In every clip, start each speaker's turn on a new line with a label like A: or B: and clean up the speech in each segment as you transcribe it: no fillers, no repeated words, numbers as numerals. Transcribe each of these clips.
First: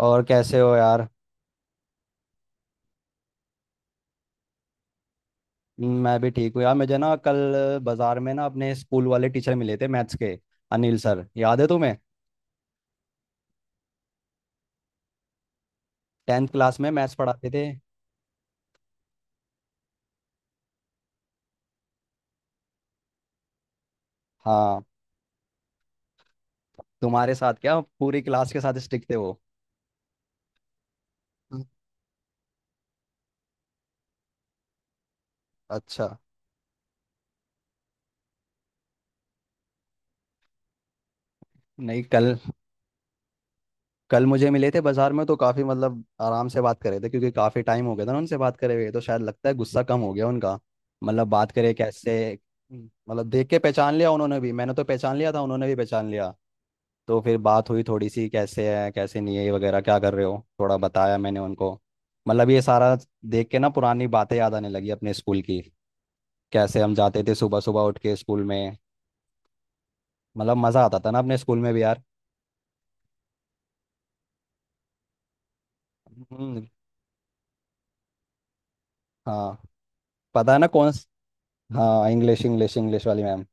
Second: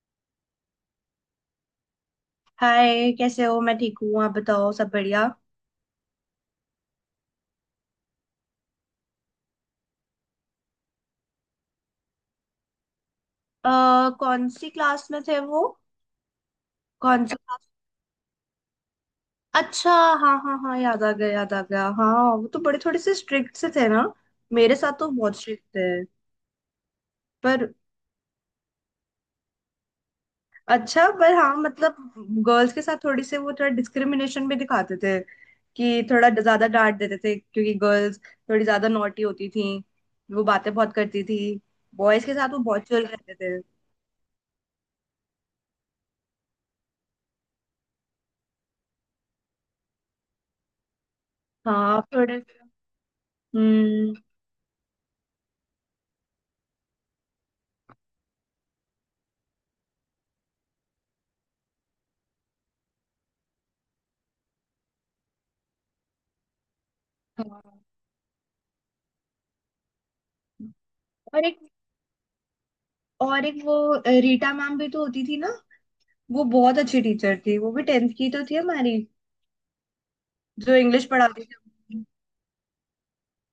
A: और कैसे हो यार।
B: हाय, कैसे हो? मैं ठीक हूँ। आप बताओ, सब बढ़िया?
A: मैं भी ठीक हूँ यार। मुझे ना कल बाजार में ना अपने स्कूल वाले टीचर मिले थे मैथ्स के। अनिल सर याद है तुम्हें?
B: अ कौन सी क्लास में थे वो?
A: टेंथ क्लास में मैथ्स
B: कौन सी
A: पढ़ाते थे।
B: क्लास अच्छा, हाँ हाँ हाँ, याद आ गया, याद आ गया। हाँ, वो तो बड़े थोड़े से स्ट्रिक्ट से थे ना। मेरे
A: हाँ।
B: साथ तो बहुत स्ट्रिक्ट थे।
A: तुम्हारे साथ
B: पर
A: क्या पूरी क्लास के साथ स्टिक थे वो?
B: अच्छा, पर हाँ,
A: हम्म,
B: मतलब, गर्ल्स के साथ थोड़ी से वो थोड़ा डिस्क्रिमिनेशन भी दिखाते थे।
A: अच्छा।
B: कि थोड़ा ज्यादा डांट देते थे, क्योंकि गर्ल्स थोड़ी ज्यादा नॉटी होती थी। वो बातें बहुत करती थी।
A: नहीं
B: बॉयज के
A: कल,
B: साथ वो बहुत चिल रहते थे।
A: कल मुझे मिले थे बाजार में तो काफ़ी मतलब आराम से बात कर रहे थे क्योंकि काफ़ी टाइम हो गया था ना उनसे बात करे हुए, तो शायद लगता है गुस्सा कम हो गया उनका। मतलब बात करे
B: हाँ,
A: कैसे,
B: थोड़े।
A: मतलब देख के पहचान लिया,
B: हम्म।
A: उन्होंने भी, मैंने तो पहचान लिया था, उन्होंने भी पहचान लिया। तो फिर बात हुई थोड़ी सी, कैसे है कैसे नहीं है ये वगैरह, क्या कर रहे हो, थोड़ा बताया मैंने उनको। मतलब ये सारा देख के ना पुरानी बातें याद आने लगी अपने स्कूल की, कैसे हम जाते थे सुबह
B: हाँ।
A: सुबह उठ के स्कूल में। मतलब मज़ा आता था ना अपने
B: और
A: स्कूल
B: एक,
A: में भी यार।
B: रीटा मैम भी तो होती थी ना। वो
A: हम्म,
B: बहुत अच्छी टीचर थी। वो भी टेंथ की तो थी हमारी।
A: हाँ। पता है ना
B: जो
A: कौन
B: इंग्लिश
A: स-,
B: पढ़ाती थी।
A: हाँ इंग्लिश, इंग्लिश, इंग्लिश वाली मैम।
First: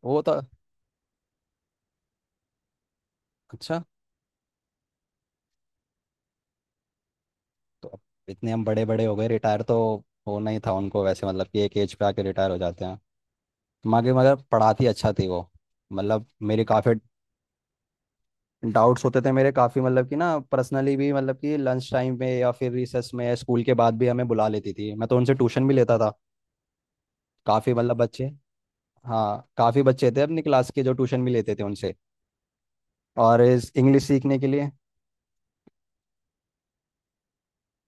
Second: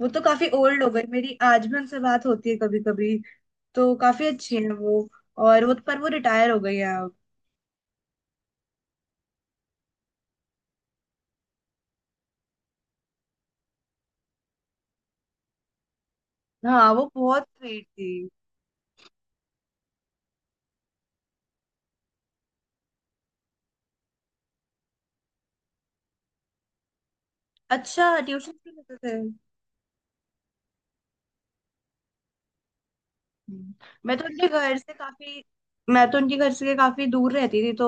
B: वो
A: वो
B: तो
A: तो
B: काफी ओल्ड हो गई मेरी। आज भी उनसे बात होती है कभी कभी।
A: अच्छा।
B: तो काफी अच्छी है वो। पर वो रिटायर हो गई है अब।
A: तो अब इतने हम बड़े बड़े हो गए, रिटायर तो होना ही था उनको। वैसे मतलब कि एक एज पे आके रिटायर हो जाते हैं। मगर मगर पढ़ाती अच्छा थी वो। मतलब मेरी
B: हाँ,
A: काफ़ी
B: वो बहुत स्वीट थी।
A: डाउट्स होते थे मेरे, काफ़ी मतलब कि ना पर्सनली भी, मतलब कि लंच टाइम में या फिर रिसेस में या स्कूल के बाद भी हमें बुला लेती थी। मैं तो उनसे ट्यूशन भी लेता था। काफ़ी मतलब
B: अच्छा,
A: बच्चे,
B: ट्यूशन भी लेते थे।
A: हाँ काफ़ी बच्चे थे अपनी क्लास के जो ट्यूशन भी लेते थे उनसे, और इस
B: हम्म।
A: इंग्लिश
B: मैं तो
A: सीखने के
B: उनके
A: लिए।
B: घर से काफी मैं तो उनके घर से काफी दूर रहती थी। तो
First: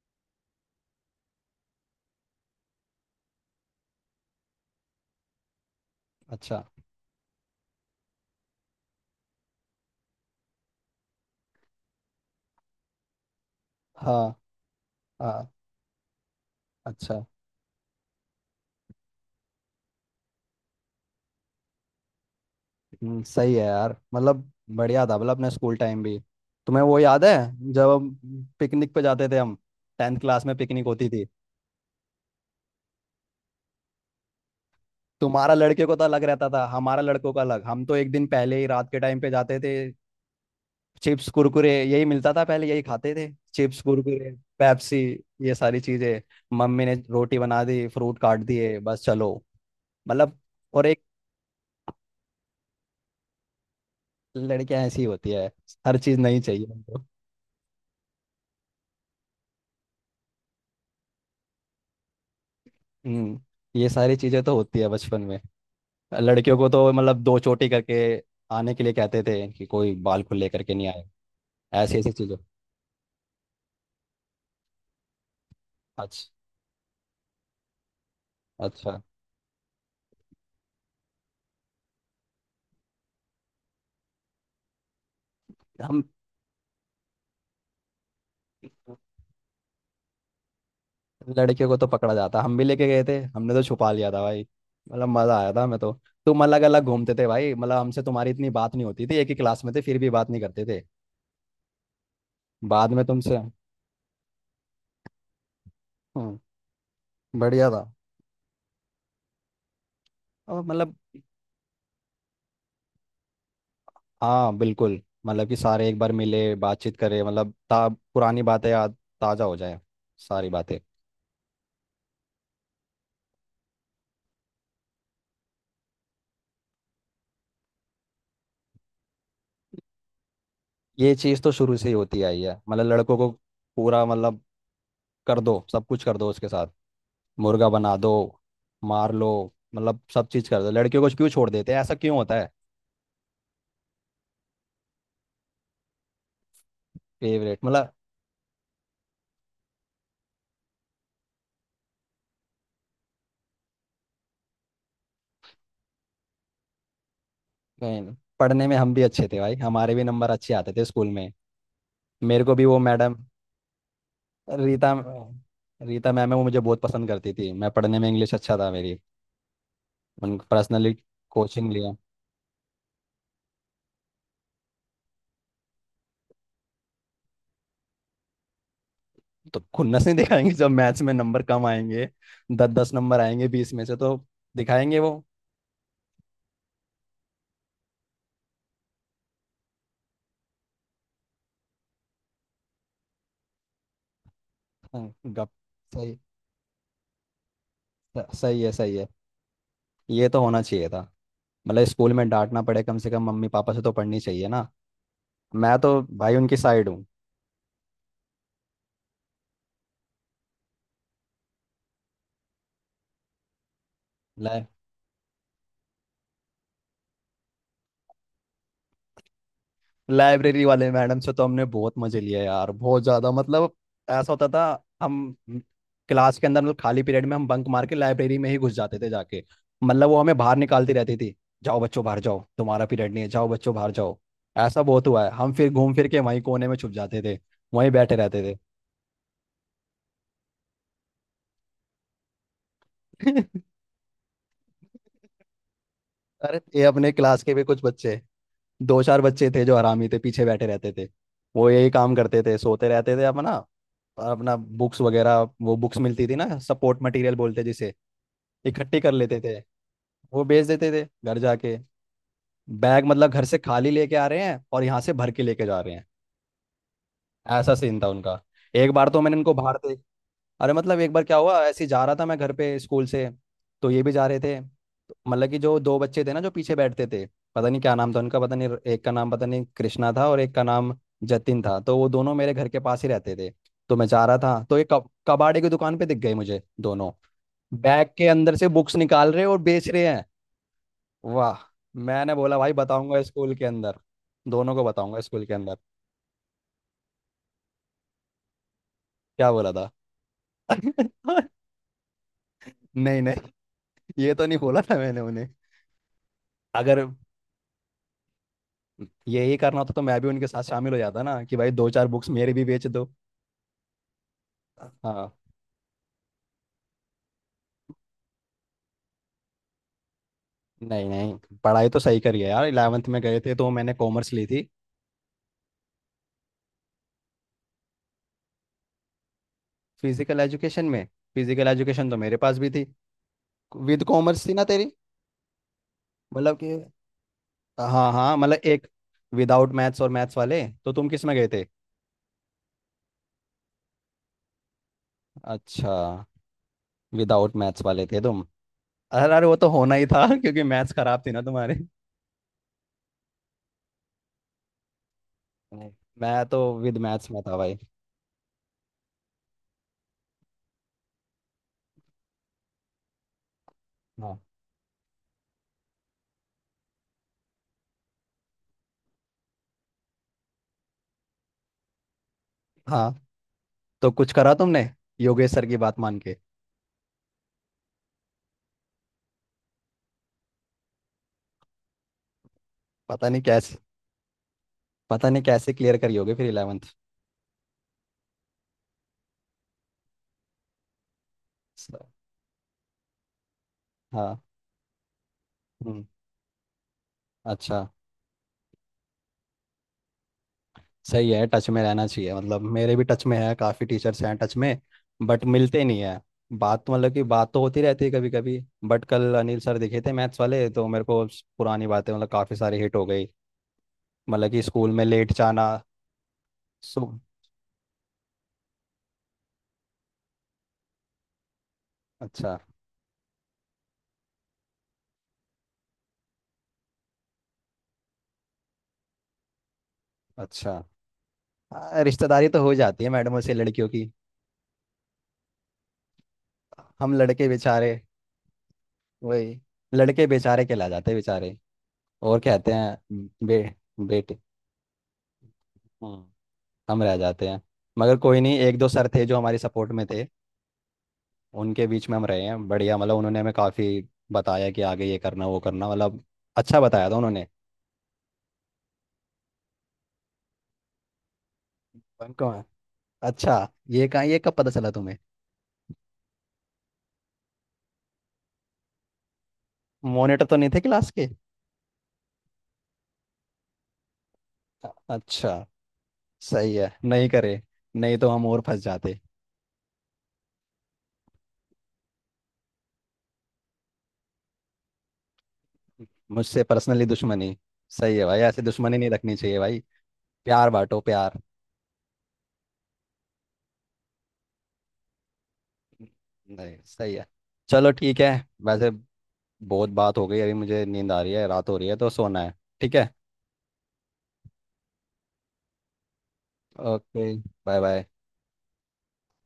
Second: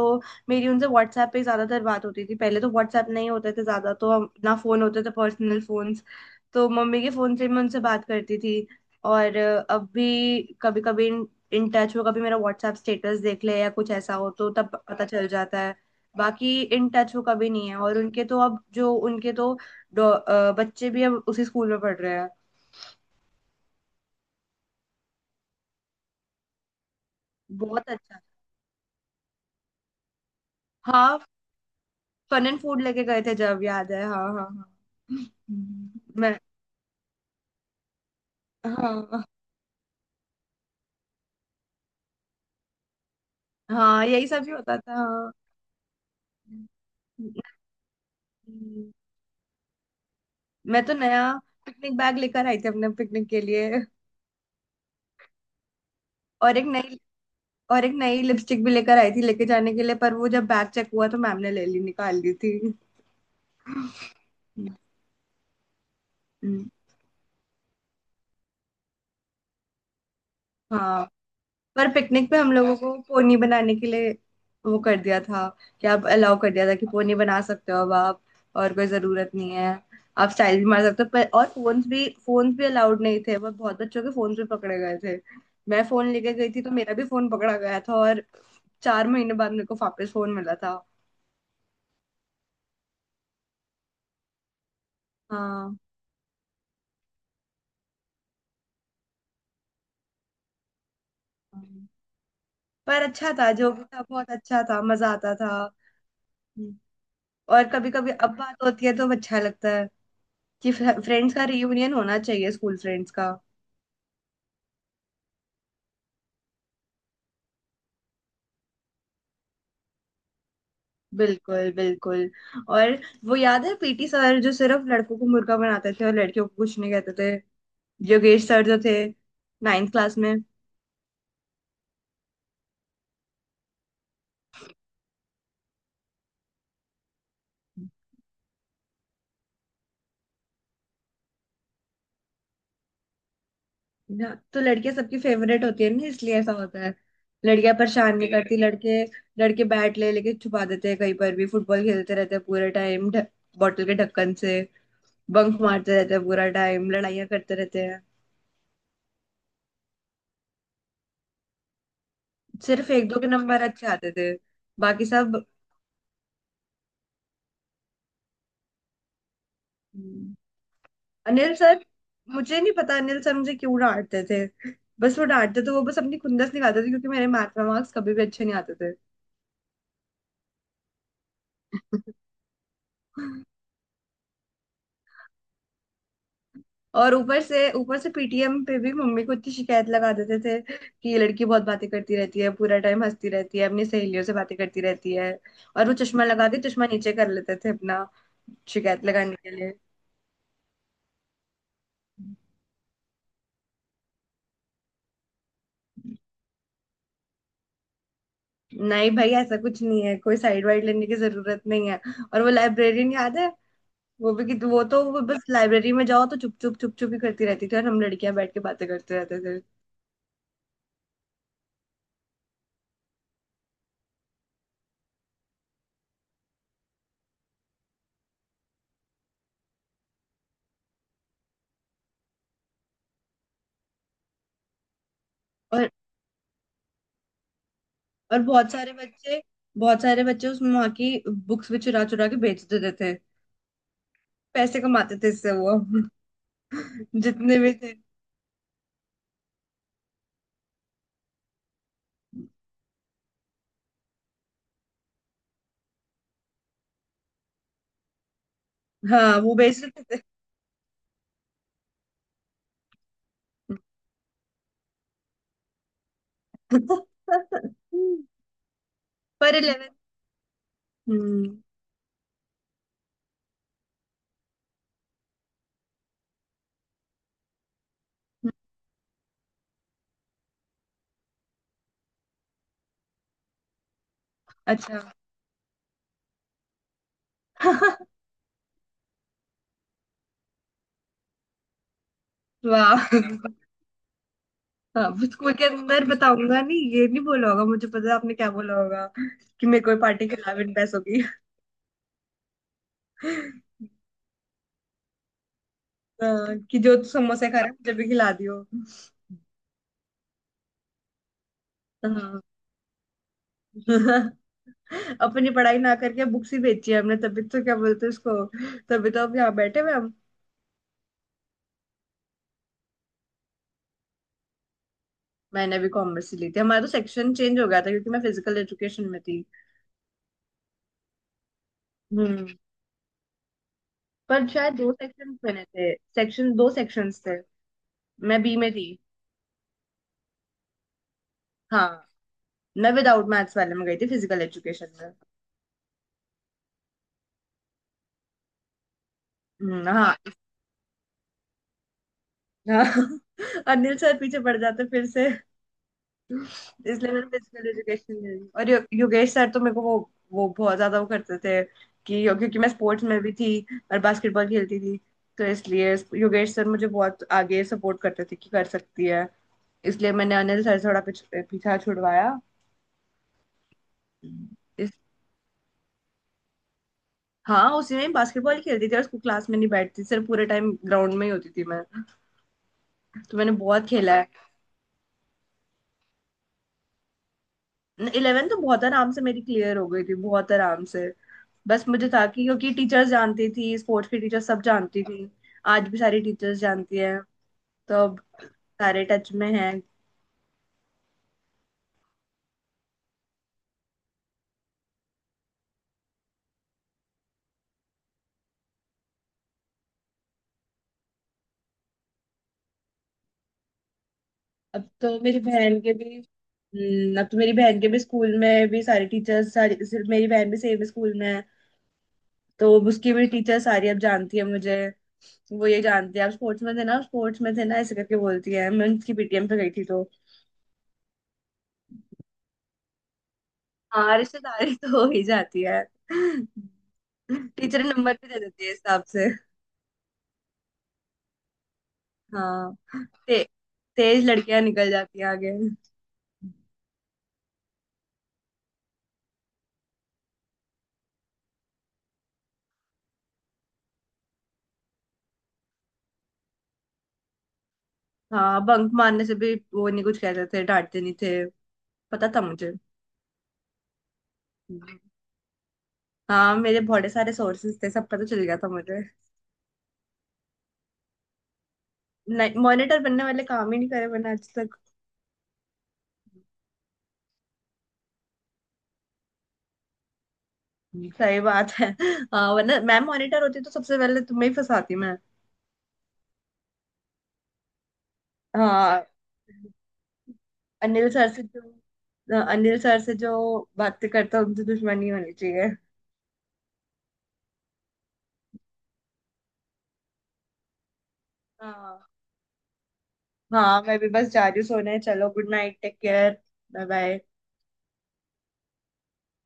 B: मेरी उनसे व्हाट्सएप पे ही ज्यादातर बात होती थी। पहले तो व्हाट्सएप नहीं होते थे ज्यादा। ना, फोन होते थे पर्सनल फोन्स।
A: अच्छा।
B: तो मम्मी के फोन से मैं उनसे बात करती थी। और अब भी कभी कभी इन टच हो। कभी मेरा व्हाट्सएप स्टेटस देख ले या कुछ ऐसा
A: हाँ
B: हो तो तब पता चल
A: हाँ।
B: जाता है। बाकी इन टच हो
A: अच्छा।
B: कभी नहीं है। उनके तो बच्चे भी अब उसी स्कूल में पढ़ रहे हैं।
A: सही है यार। मतलब बढ़िया था मतलब अपना स्कूल टाइम भी। तुम्हें वो याद है
B: बहुत
A: जब हम
B: अच्छा।
A: पिकनिक पे जाते थे? हम टेंथ क्लास में पिकनिक होती
B: हाँ,
A: थी।
B: फन एंड फूड लेके गए थे जब। याद है, हाँ हाँ हाँ।
A: तुम्हारा लड़के को तो अलग
B: मैं।
A: रहता था, हमारा लड़कों का अलग। हम तो एक दिन पहले ही रात के टाइम
B: हाँ
A: पे जाते थे। चिप्स कुरकुरे यही मिलता था पहले, यही खाते थे, चिप्स
B: हाँ, यही
A: कुरकुरे,
B: सब ही होता था।
A: पेप्सी,
B: हाँ,
A: ये सारी चीजें। मम्मी ने रोटी बना दी, फ्रूट काट दिए,
B: हम्म,
A: बस चलो। मतलब
B: मैं
A: और
B: तो
A: एक,
B: नया पिकनिक बैग लेकर आई थी अपने पिकनिक के लिए।
A: लड़कियां ऐसी होती है, हर चीज नहीं
B: और एक
A: चाहिए
B: नई
A: उनको।
B: और एक नई लिपस्टिक भी लेकर आई थी लेके जाने के लिए। पर वो जब बैग चेक हुआ तो मैम ने ले ली, निकाल ली थी।
A: हम्म। ये सारी चीजें तो होती है बचपन में। लड़कियों को
B: हम्म,
A: तो मतलब दो चोटी करके आने के लिए कहते थे कि कोई बाल खुले करके नहीं आए।
B: हाँ। पर
A: ऐसी ऐसी
B: पिकनिक
A: चीजें।
B: पे हम लोगों को पोनी बनाने के लिए वो कर दिया था। कि आप
A: अच्छा।
B: अलाउ कर दिया था, कि पोनी बना सकते हो अब आप। और कोई
A: अच्छा।
B: जरूरत नहीं है। आप स्टाइल भी मार सकते हो पर। और फोन्स भी अलाउड नहीं थे। वो बहुत बच्चों के फोन भी पकड़े गए थे। मैं
A: हम
B: फोन लेके गई थी तो मेरा भी फोन पकड़ा गया था। और 4 महीने बाद मेरे को वापस फोन मिला था।
A: लड़के को तो पकड़ा जाता, हम भी लेके गए थे, हमने तो छुपा लिया था भाई। मतलब मजा आया था
B: हाँ,
A: हमें तो। तुम अलग अलग घूमते थे भाई, मतलब हमसे तुम्हारी इतनी बात नहीं होती थी, एक ही क्लास में थे फिर भी बात नहीं करते थे। बाद
B: पर
A: में
B: अच्छा
A: तुमसे।
B: था जो भी था। बहुत अच्छा था, मजा आता था।
A: हम्म,
B: हम्म। और
A: बढ़िया
B: कभी
A: था।
B: कभी अब बात होती है तो अच्छा लगता है,
A: और
B: कि
A: मतलब,
B: फ्रेंड्स का रियूनियन होना चाहिए, स्कूल फ्रेंड्स का।
A: हाँ बिल्कुल, मतलब कि सारे एक बार मिले, बातचीत करें, मतलब ता पुरानी बातें याद ताज़ा हो जाए, सारी बातें।
B: बिल्कुल, बिल्कुल। और वो याद है पीटी सर, जो सिर्फ लड़कों को मुर्गा बनाते थे और लड़कियों को कुछ नहीं कहते थे। योगेश सर जो थे नाइन्थ क्लास में।
A: ये चीज़ तो शुरू से ही होती आई है मतलब लड़कों को, पूरा मतलब कर दो सब कुछ, कर दो उसके साथ, मुर्गा बना दो, मार लो, मतलब सब चीज कर दो। लड़कियों को क्यों छोड़ देते हैं, ऐसा क्यों होता है?
B: ना, तो लड़कियां सबकी फेवरेट होती है ना, इसलिए ऐसा होता है।
A: फेवरेट
B: लड़कियां
A: मतलब?
B: परेशान नहीं करती। लड़के, लड़के बैट ले लेके छुपा देते हैं कहीं पर भी। फुटबॉल खेलते रहते हैं पूरे टाइम। बॉटल के ढक्कन से बंक मारते रहते हैं पूरा टाइम। लड़ाइयां करते रहते
A: कहीं
B: हैं।
A: नहीं। पढ़ने में हम भी अच्छे थे भाई, हमारे भी नंबर अच्छे आते थे स्कूल में। मेरे को भी वो
B: सिर्फ एक
A: मैडम,
B: दो के नंबर अच्छे आते थे,
A: रीता,
B: बाकी सब।
A: रीता मैम है, वो मुझे बहुत पसंद करती थी। मैं पढ़ने में इंग्लिश अच्छा था मेरी। उन पर्सनली
B: अनिल
A: कोचिंग
B: सर,
A: लिया।
B: मुझे नहीं पता अनिल सर मुझे क्यों डांटते थे। बस वो डांटते थे। वो बस अपनी खुंदस निकालते थे, क्योंकि मेरे मैथ में मार्क्स कभी भी अच्छे नहीं आते थे।
A: तो खुन्नस नहीं दिखाएंगे जब मैथ्स में नंबर कम आएंगे, दस दस नंबर आएंगे बीस में से तो दिखाएंगे वो।
B: और ऊपर से पीटीएम पे भी मम्मी को इतनी शिकायत लगा देते थे कि ये लड़की बहुत बातें करती रहती है पूरा टाइम, हंसती रहती है, अपनी सहेलियों से बातें करती
A: हाँ,
B: रहती है।
A: गप।
B: और वो
A: सही,
B: चश्मा लगा के, चश्मा नीचे कर लेते थे अपना,
A: सही है, सही
B: शिकायत
A: है।
B: लगाने के लिए।
A: ये तो होना चाहिए था मतलब, स्कूल में डांटना पड़े कम से कम मम्मी पापा से तो पढ़नी चाहिए ना। मैं तो भाई उनकी साइड हूँ।
B: नहीं भाई, ऐसा कुछ नहीं है। कोई साइड वाइड लेने की जरूरत नहीं है। और वो लाइब्रेरियन याद है? वो भी
A: लाइ
B: कि वो तो वो बस, लाइब्रेरी में जाओ तो चुप चुप चुप चुप ही करती रहती थी। और हम लड़कियां बैठ के बातें करते रहते थे।
A: लाइब्रेरी वाले मैडम से तो हमने बहुत मजे लिए यार, बहुत ज्यादा मतलब। ऐसा होता था, हम क्लास के अंदर मतलब खाली पीरियड में हम बंक मार के लाइब्रेरी में ही घुस जाते थे जाके। मतलब वो हमें बाहर निकालती रहती थी, जाओ बच्चों बाहर जाओ तुम्हारा पीरियड नहीं है, जाओ बच्चों बाहर जाओ। ऐसा बहुत हुआ है, हम फिर
B: और
A: घूम फिर के वहीं कोने में छुप जाते थे, वहीं बैठे रहते थे।
B: बहुत सारे बच्चे, उसमें वहां की बुक्स भी चुरा चुरा के बेच देते थे। पैसे कमाते थे इससे वो।
A: अरे ये अपने क्लास के
B: जितने
A: भी
B: भी
A: कुछ
B: थे।
A: बच्चे, दो चार बच्चे थे जो हरामी थे, पीछे बैठे रहते थे। वो यही काम करते थे, सोते रहते थे अपना, और अपना बुक्स वगैरह, वो बुक्स मिलती थी ना सपोर्ट मटेरियल बोलते जिसे, इकट्ठी कर लेते
B: हाँ, वो
A: थे,
B: बेच देते थे।
A: वो बेच देते थे घर जाके। बैग मतलब घर से खाली लेके आ रहे हैं और यहाँ से भर के लेके जा रहे हैं, ऐसा सीन था उनका। एक बार तो मैंने इनको
B: पर
A: बाहर
B: इलेवन।
A: देख, अरे मतलब एक बार क्या
B: हम्म।
A: हुआ, ऐसे ही जा रहा था मैं घर पे स्कूल से, तो ये भी जा रहे थे तो मतलब कि जो दो बच्चे थे ना जो पीछे बैठते थे, पता नहीं क्या नाम था उनका, पता नहीं एक का नाम, पता नहीं कृष्णा था और एक का नाम जतिन था, तो वो दोनों मेरे घर के पास ही रहते थे। तो मैं जा रहा था तो एक
B: अच्छा।
A: कबाड़े की दुकान पे दिख गए मुझे दोनों, बैग के अंदर से बुक्स निकाल रहे और बेच रहे हैं। वाह। मैंने बोला भाई
B: वाह।
A: बताऊंगा स्कूल के अंदर, दोनों को
B: हाँ,
A: बताऊंगा
B: वो
A: स्कूल
B: स्कूल
A: के
B: के
A: अंदर।
B: अंदर बताऊंगा नहीं, ये नहीं बोला होगा। मुझे पता है आपने क्या बोला होगा।
A: क्या
B: कि
A: बोला
B: मेरे
A: था?
B: को पार्टी के अलावा पैसों की।
A: नहीं नहीं, ये तो नहीं बोला था मैंने उन्हें।
B: हाँ, कि जो
A: अगर
B: समोसे खा रहा है मुझे भी खिला दियो।
A: यही करना होता तो मैं भी उनके साथ शामिल हो जाता ना कि भाई दो चार बुक्स
B: हाँ।
A: मेरे भी बेच दो। हाँ।
B: अपनी पढ़ाई ना करके बुक्स ही बेची है हमने, तभी तो क्या बोलते हैं उसको। तभी तो अब यहाँ बैठे हुए हम।
A: नहीं नहीं, पढ़ाई तो सही करी है यार। इलेवेंथ में गए थे तो मैंने कॉमर्स ली थी।
B: मैंने भी कॉमर्स ही ली थी। हमारा तो सेक्शन चेंज हो गया था, क्योंकि मैं फिजिकल एजुकेशन में थी।
A: फिजिकल एजुकेशन में? फिजिकल एजुकेशन तो मेरे
B: हम्म।
A: पास भी थी। विद कॉमर्स
B: पर
A: थी ना
B: शायद
A: तेरी?
B: दो सेक्शन बने थे। सेक्शन
A: मतलब
B: दो
A: कि
B: सेक्शंस थे।
A: हाँ हाँ,
B: मैं बी
A: मतलब
B: में
A: एक
B: थी।
A: विदाउट मैथ्स और मैथ्स वाले, तो तुम किस में गए थे?
B: हाँ। मैं विदाउट मैथ्स वाले में गई थी, फिजिकल एजुकेशन में।
A: अच्छा, विदाउट मैथ्स वाले थे तुम। अरे अरे वो तो होना ही
B: हाँ,
A: था क्योंकि मैथ्स खराब थी ना तुम्हारे।
B: हाँ। अनिल सर पीछे पड़ जाते फिर से।
A: नहीं। मैं तो विद
B: इसलिए मैंने
A: मैथ्स में था
B: फिजिकल
A: भाई।
B: एजुकेशन ले ली। और योगेश सर तो मेरे को वो बहुत ज्यादा वो करते थे, कि क्योंकि मैं स्पोर्ट्स में भी थी और
A: हाँ
B: बास्केटबॉल खेलती थी। तो इसलिए योगेश सर मुझे बहुत आगे सपोर्ट करते थे कि कर सकती है। इसलिए मैंने अनिल सर से थोड़ा पीछा छुड़वाया।
A: हाँ। तो कुछ करा तुमने
B: इस,
A: योगेश सर की बात मान के?
B: हाँ, उसी में बास्केटबॉल खेलती थी। और उसको क्लास में नहीं बैठती, सिर्फ पूरे टाइम ग्राउंड में ही होती थी मैं।
A: पता
B: तो
A: नहीं
B: मैंने
A: कैसे,
B: बहुत खेला है।
A: पता नहीं कैसे क्लियर करी होगी फिर इलेवेंथ।
B: इलेवन तो बहुत आराम से मेरी क्लियर हो गई थी, बहुत आराम से। बस मुझे था कि, क्योंकि टीचर्स जानती थी, स्पोर्ट्स की टीचर
A: हाँ।
B: सब जानती थी। आज भी
A: हम्म।
B: सारी टीचर्स जानती हैं।
A: अच्छा।
B: तो अब सारे टच में हैं।
A: सही है, टच में रहना चाहिए। मतलब मेरे भी टच में है, काफ़ी टीचर्स हैं टच में, बट मिलते नहीं है। बात तो मतलब कि बात तो होती रहती है कभी कभी। बट कल अनिल सर दिखे थे मैथ्स वाले तो मेरे को स- पुरानी बातें मतलब काफ़ी सारी हिट हो गई, मतलब कि स्कूल में लेट जाना। सो
B: अब तो मेरी बहन के भी स्कूल में भी सारी टीचर्स सारी, सिर्फ मेरी बहन भी सेम स्कूल में है।
A: अच्छा।
B: तो अब उसकी भी टीचर सारी अब जानती है मुझे। वो ये जानती है, आप स्पोर्ट्स में थे ना, स्पोर्ट्स में थे ना, ऐसे करके बोलती है। मैं उसकी पीटीएम पे गई थी तो।
A: अच्छा। हाँ, रिश्तेदारी तो हो जाती है मैडमों से लड़कियों की।
B: हाँ, रिश्तेदारी तो हो ही जाती है।
A: हम लड़के
B: टीचर
A: बेचारे।
B: नंबर भी दे देती है इस हिसाब से।
A: वही, लड़के बेचारे के ला जाते हैं बेचारे, और कहते
B: हाँ,
A: हैं
B: ते,
A: बे,
B: तेज
A: बेटे।
B: लड़कियां निकल जाती हैं आगे।
A: हम्म, हम रह जाते हैं। मगर कोई नहीं, एक दो सर थे जो हमारी सपोर्ट में थे, उनके बीच में हम रहे हैं, बढ़िया मतलब उन्होंने हमें काफ़ी बताया कि आगे ये करना वो करना, मतलब अच्छा बताया था उन्होंने।
B: हाँ, बंक मारने से भी वो नहीं कुछ कहते थे। डांटते नहीं थे। पता
A: हम
B: था
A: कहाँ,
B: मुझे।
A: अच्छा, ये कहाँ ये कब पता चला तुम्हें?
B: हाँ, मेरे बहुत सारे सोर्सेस थे, सब पता चल गया था मुझे।
A: मॉनिटर तो नहीं थे क्लास के?
B: नहीं, मॉनिटर बनने वाले काम ही नहीं करे मैंने आज तक।
A: अच्छा, सही है नहीं करे, नहीं तो हम और फंस जाते।
B: सही बात है। हाँ, वरना मैम मॉनिटर होती तो सबसे पहले तुम्हें ही फंसाती मैं।
A: मुझसे पर्सनली दुश्मनी? सही है भाई, ऐसे दुश्मनी
B: हाँ
A: नहीं रखनी चाहिए भाई, प्यार बांटो
B: अनिल सर
A: प्यार।
B: से जो हाँ, अनिल सर से जो बातें करता उनसे दुश्मनी होनी चाहिए।
A: नहीं सही है। चलो ठीक है। वैसे बहुत बात हो गई, अभी मुझे नींद आ रही है, रात हो रही है तो
B: हाँ।
A: सोना है। ठीक है।
B: हाँ, मैं भी बस जा रही हूँ सोने। चलो, good night, take care. Bye bye.
A: Okay, bye bye.